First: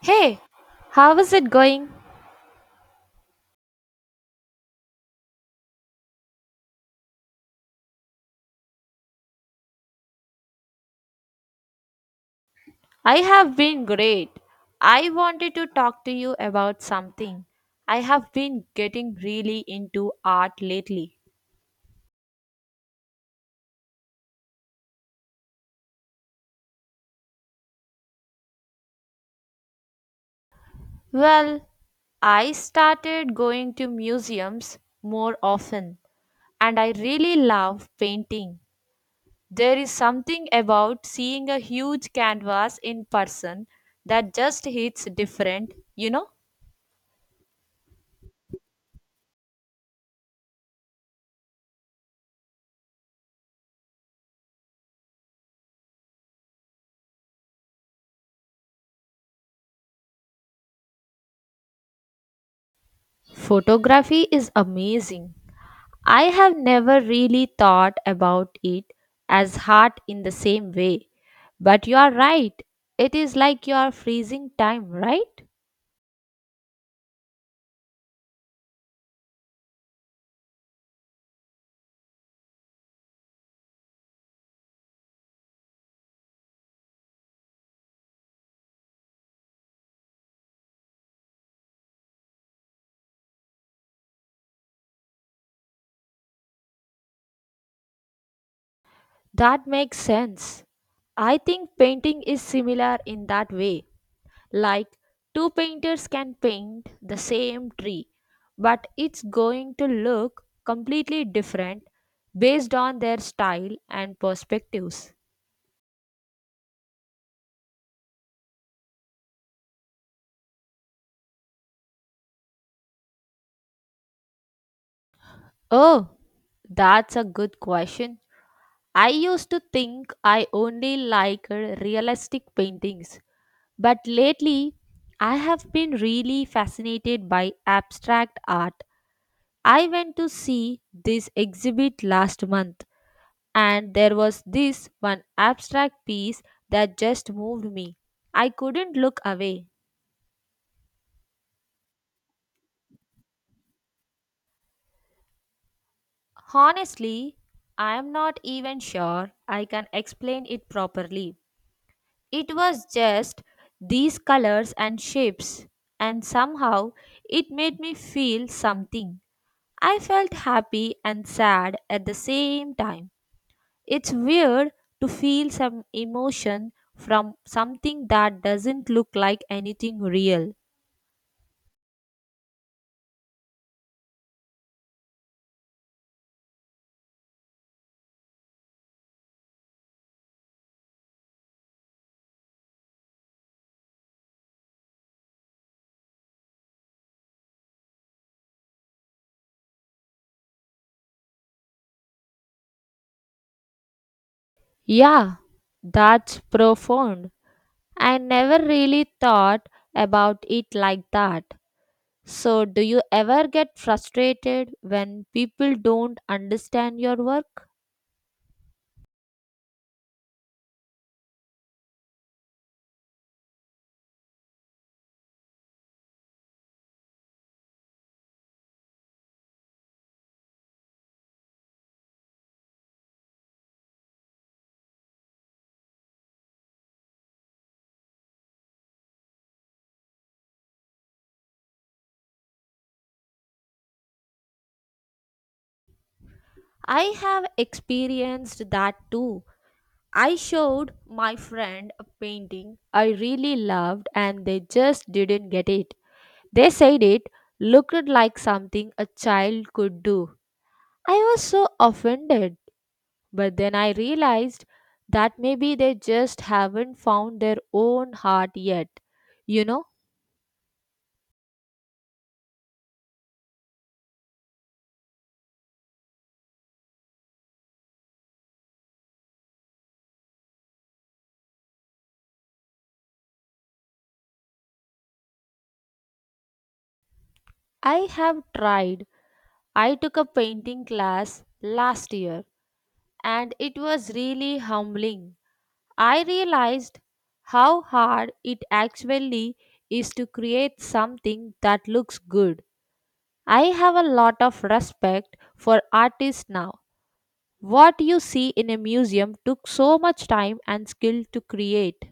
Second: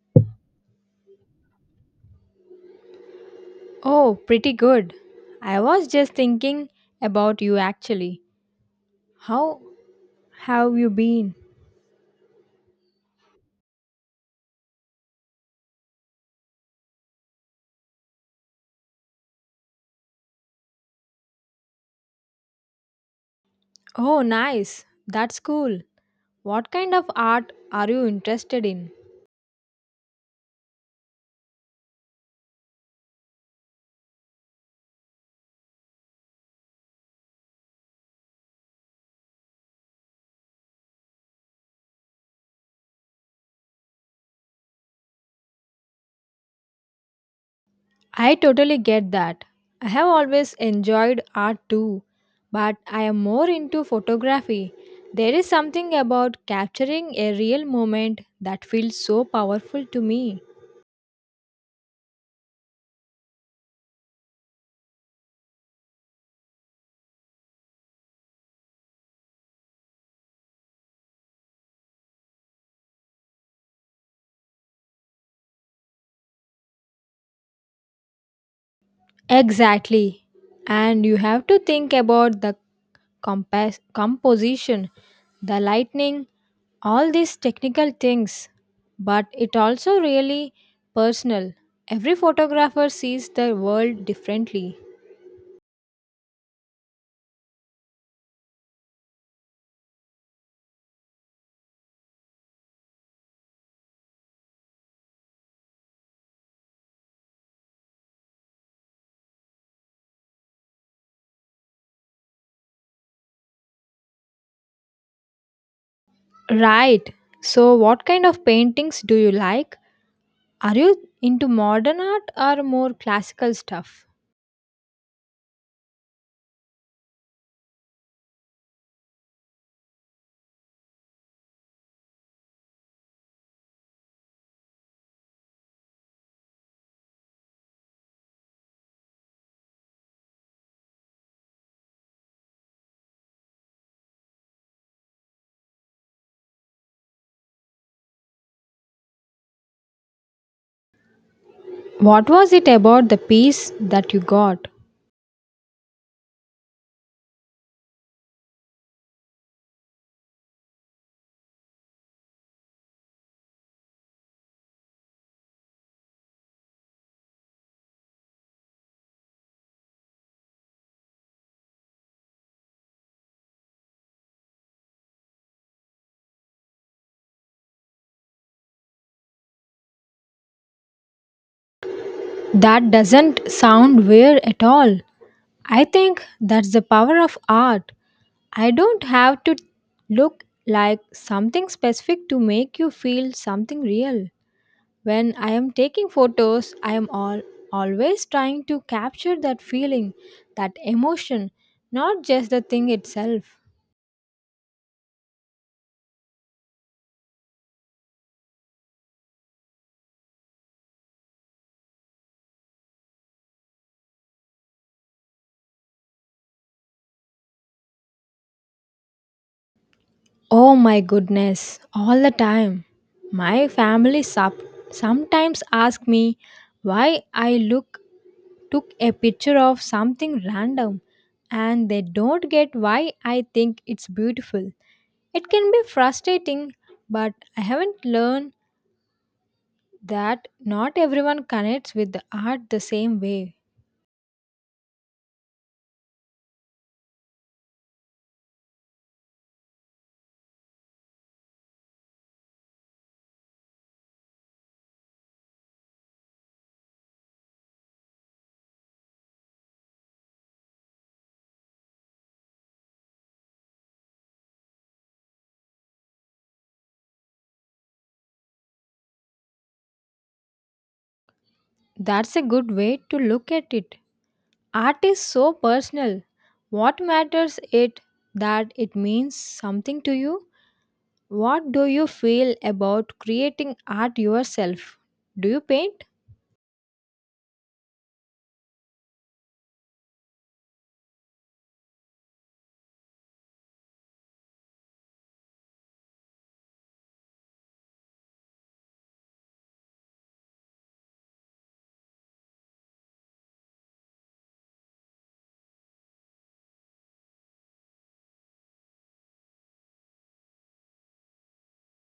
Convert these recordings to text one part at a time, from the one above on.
Hey, how is it going? Oh, pretty good. I was just thinking about you actually. How have you been? I have been great. I wanted to talk to you about something. I have been getting really into art lately. Oh, nice. That's cool. What kind of art are you interested in? Well, I started going to museums more often and I really love painting. There is something about seeing a huge canvas in person that just hits different, you know? I totally get that. I have always enjoyed art too, but I am more into photography. There is something about capturing a real moment that feels so powerful to me. Photography is amazing. I have never really thought about it as hard in the same way. But you are right. It is like you are freezing time, right? Exactly. And you have to think about the composition, the lightning, all these technical things. But it also really personal. Every photographer sees the world differently. That makes sense. I think painting is similar in that way. Like, two painters can paint the same tree, but it's going to look completely different based on their style and perspectives. Right. So what kind of paintings do you like? Are you into modern art or more classical stuff? Oh, that's a good question. I used to think I only liked realistic paintings, but lately I have been really fascinated by abstract art. I went to see this exhibit last month, and there was this one abstract piece that just moved me. I couldn't look away. What was it about the piece that you got? Honestly, I am not even sure I can explain it properly. It was just these colors and shapes, and somehow it made me feel something. I felt happy and sad at the same time. It's weird to feel some emotion from something that doesn't look like anything real. That doesn't sound weird at all. I think that's the power of art. I don't have to look like something specific to make you feel something real. When I am taking photos, always trying to capture that feeling, that emotion, not just the thing itself. Yeah, that's profound. I never really thought about it like that. So, do you ever get frustrated when people don't understand your work? Oh my goodness, all the time. My sometimes ask me why I look took a picture of something random and they don't get why I think it's beautiful. It can be frustrating, but I haven't learned that not everyone connects with the art the same way. I have experienced that too. I showed my friend a painting I really loved and they just didn't get it. They said it looked like something a child could do. I was so offended, but then I realized that maybe they just haven't found their own heart yet. You know, That's a good way to look at it. Art is so personal. What matters it that it means something to you? What do you feel about creating art yourself? Do you paint? I have tried. I took a painting class last year and it was really humbling. I realized how hard it actually is to create something that looks good. I have a lot of respect for artists now. What you see in a museum took so much time and skill to create.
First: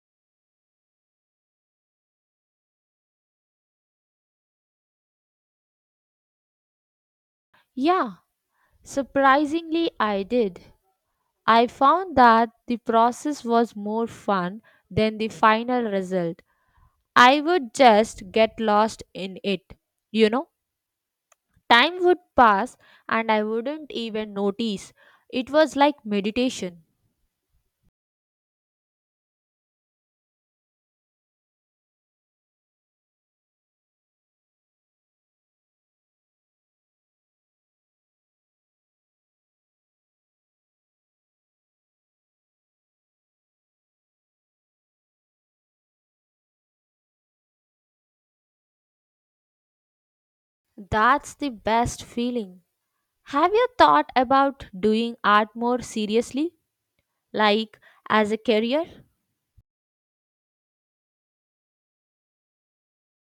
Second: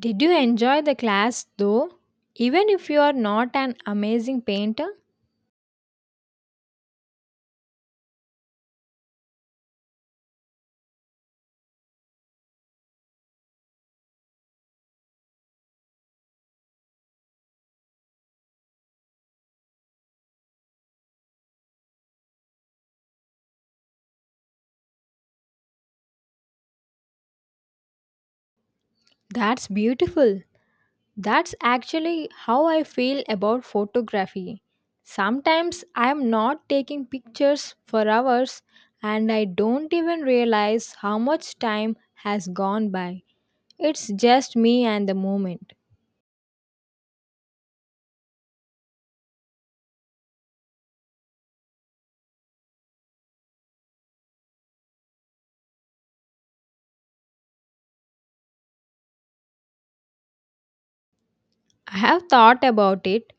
Did you enjoy the class though? Even if you are not an amazing painter, Yeah, surprisingly, I did. I found that the process was more fun than the final result. I would just get lost in it, you know. Time would pass and I wouldn't even notice. It was like meditation. that's beautiful. That's actually how I feel about photography. Sometimes I am not taking pictures for hours and I don't even realize how much time has gone by. It's just me and the moment. That's the best feeling. Have you thought about doing art more seriously, like as a career? I have thought about it,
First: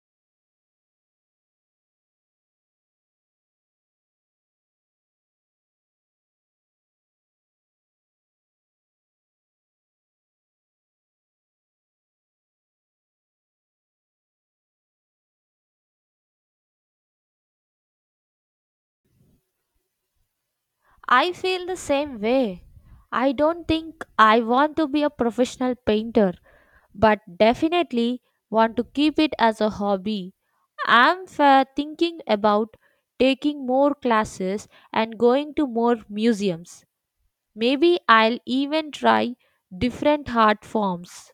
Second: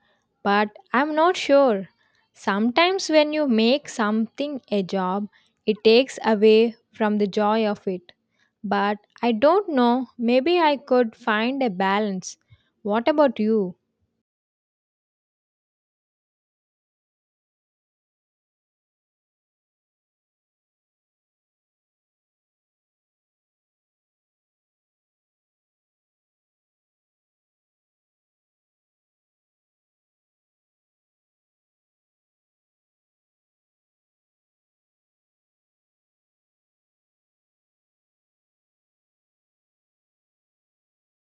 but I'm not sure. Sometimes when you make something a job, it takes away from the joy of it. But I don't know, maybe I could find a balance. What about you? I feel the same way. I don't think I want to be a professional painter, but definitely want to keep it as a hobby. Thinking about taking more classes and going to more museums. Maybe I'll even try different art forms.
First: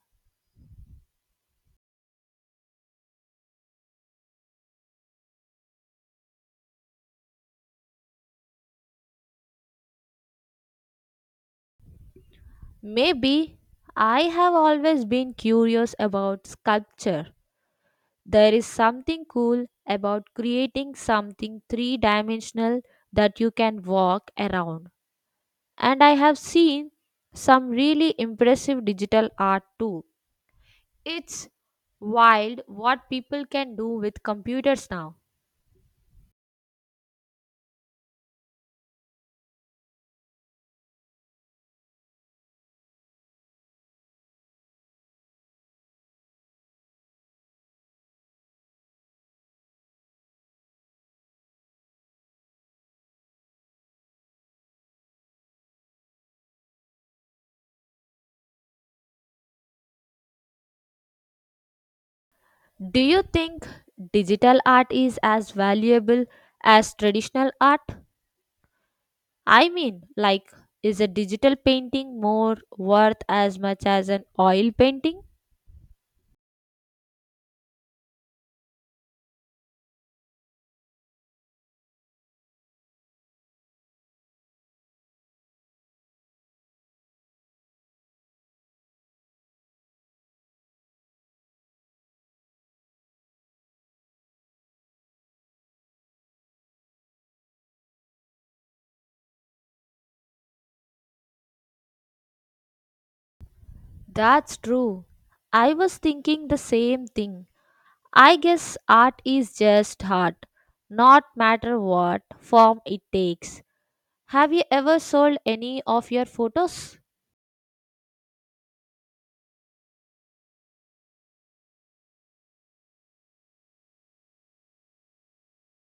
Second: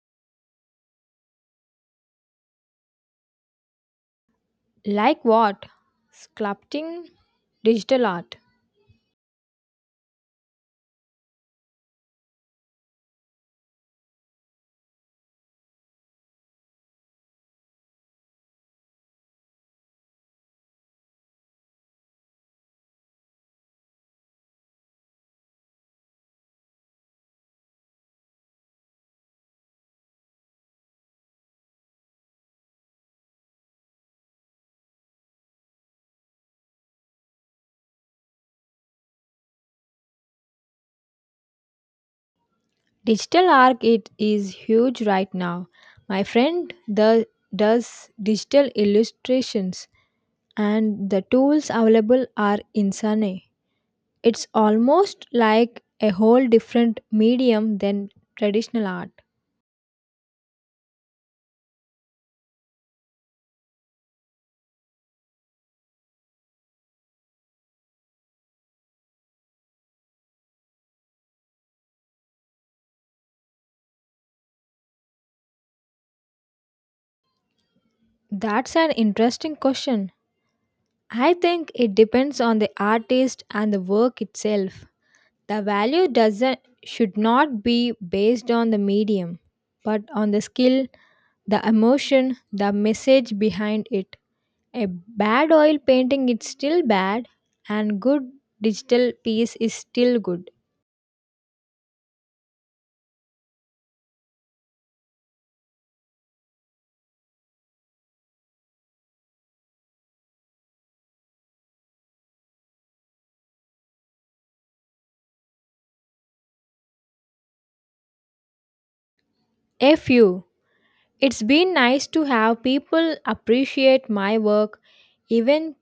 Like what? Sculpting? Digital art. Maybe I have always been curious about sculpture. There is something cool about creating something three dimensional that you can walk around. And I have seen some really impressive digital art too. It's wild what people can do with computers now. Digital art it is huge right now. My friend does digital illustrations and the tools available are insane. It's almost like a whole different medium than traditional art. Do you think digital art is as valuable as traditional art? I mean, like, is a digital painting more worth as much as an oil painting? That's an interesting question. I think it depends on the artist and the work itself. The value doesn't should not be based on the medium, but on the skill, the emotion, the message behind it. A bad oil painting is still bad and good digital piece is still good. That's true. I was thinking the same thing. I guess art is just art, not matter what form it takes. Have you ever sold any of your photos? Fu. It's been nice to have people appreciate my work even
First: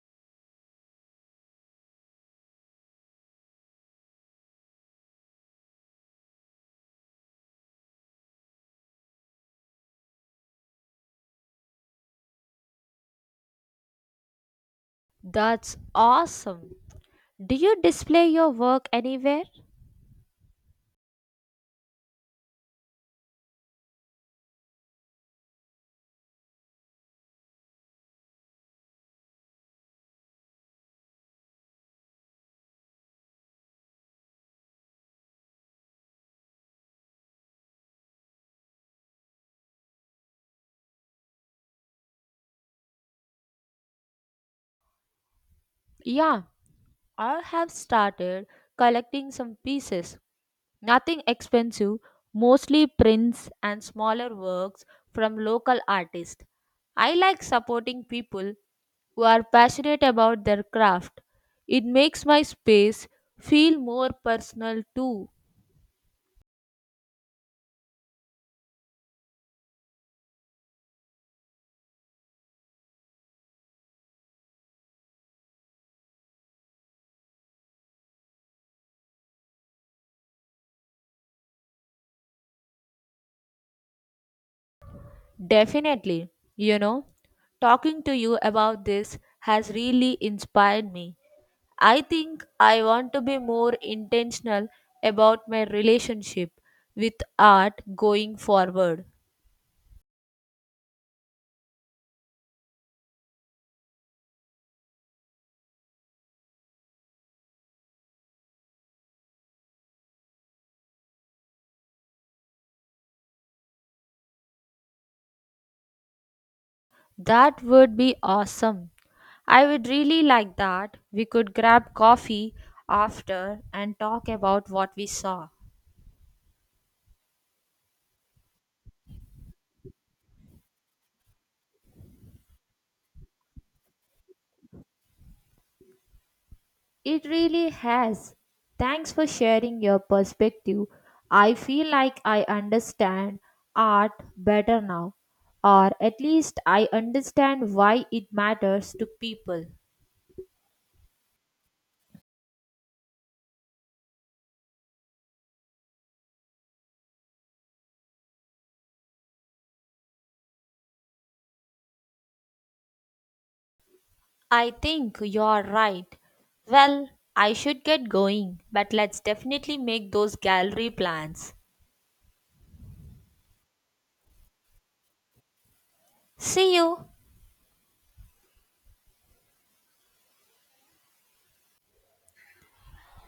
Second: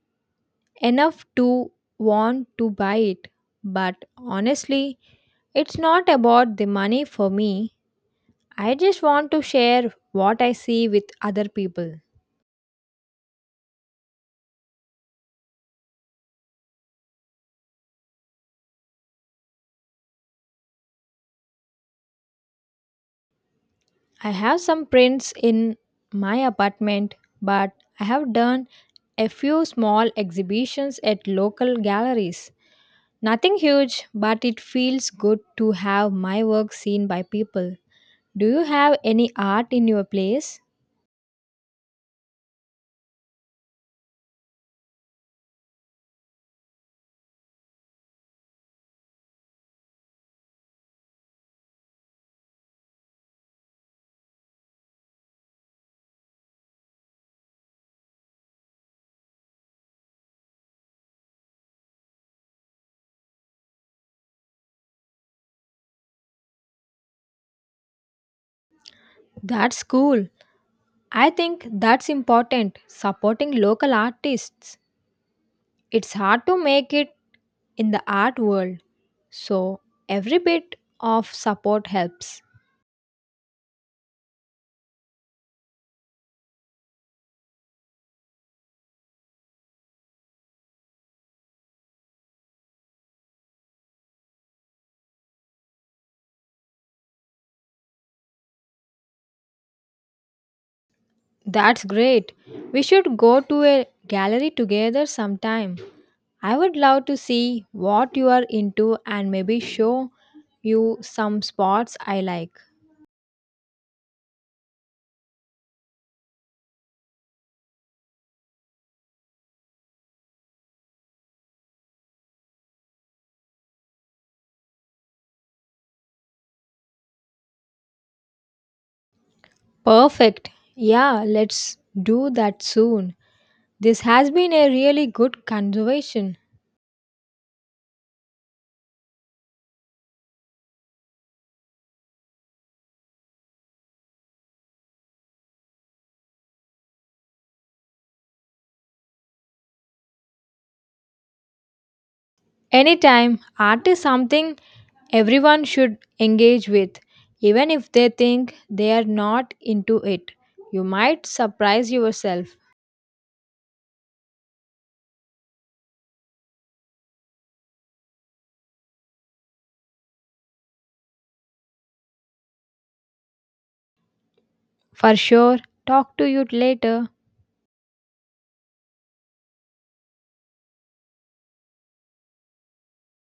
enough to want to buy it. But honestly, it's not about the money for me. I just want to share what I see with other people. That's awesome. Do you display your work anywhere? I have some prints in my apartment, but I have done a few small exhibitions at local galleries. Nothing huge, but it feels good to have my work seen by people. Do you have any art in your place? Yeah, I have started collecting some pieces, nothing expensive, mostly prints and smaller works from local artists. I like supporting people who are passionate about their craft. It makes my space feel more personal too. That's cool. I think that's important, supporting local artists. It's hard to make it in the art world, so every bit of support helps. Definitely, you know, talking to you about this has really inspired me. I think I want to be more intentional about my relationship with art going forward. That's great. We should go to a gallery together sometime. I would love to see what you are into and maybe show you some spots I like. That would be awesome. I would really like that. We could grab coffee after and talk about what we saw. Perfect. Yeah, let's do that soon. This has been a really good conversation. It really has. Thanks for sharing your perspective. I feel like I understand art better now, or at least I understand why it matters to people. Anytime, art is something everyone should engage with, even if they think they are not into it. You might surprise yourself. I think you're right. Well, I should get going, but let's definitely make those gallery plans. For sure, talk to you See you. later.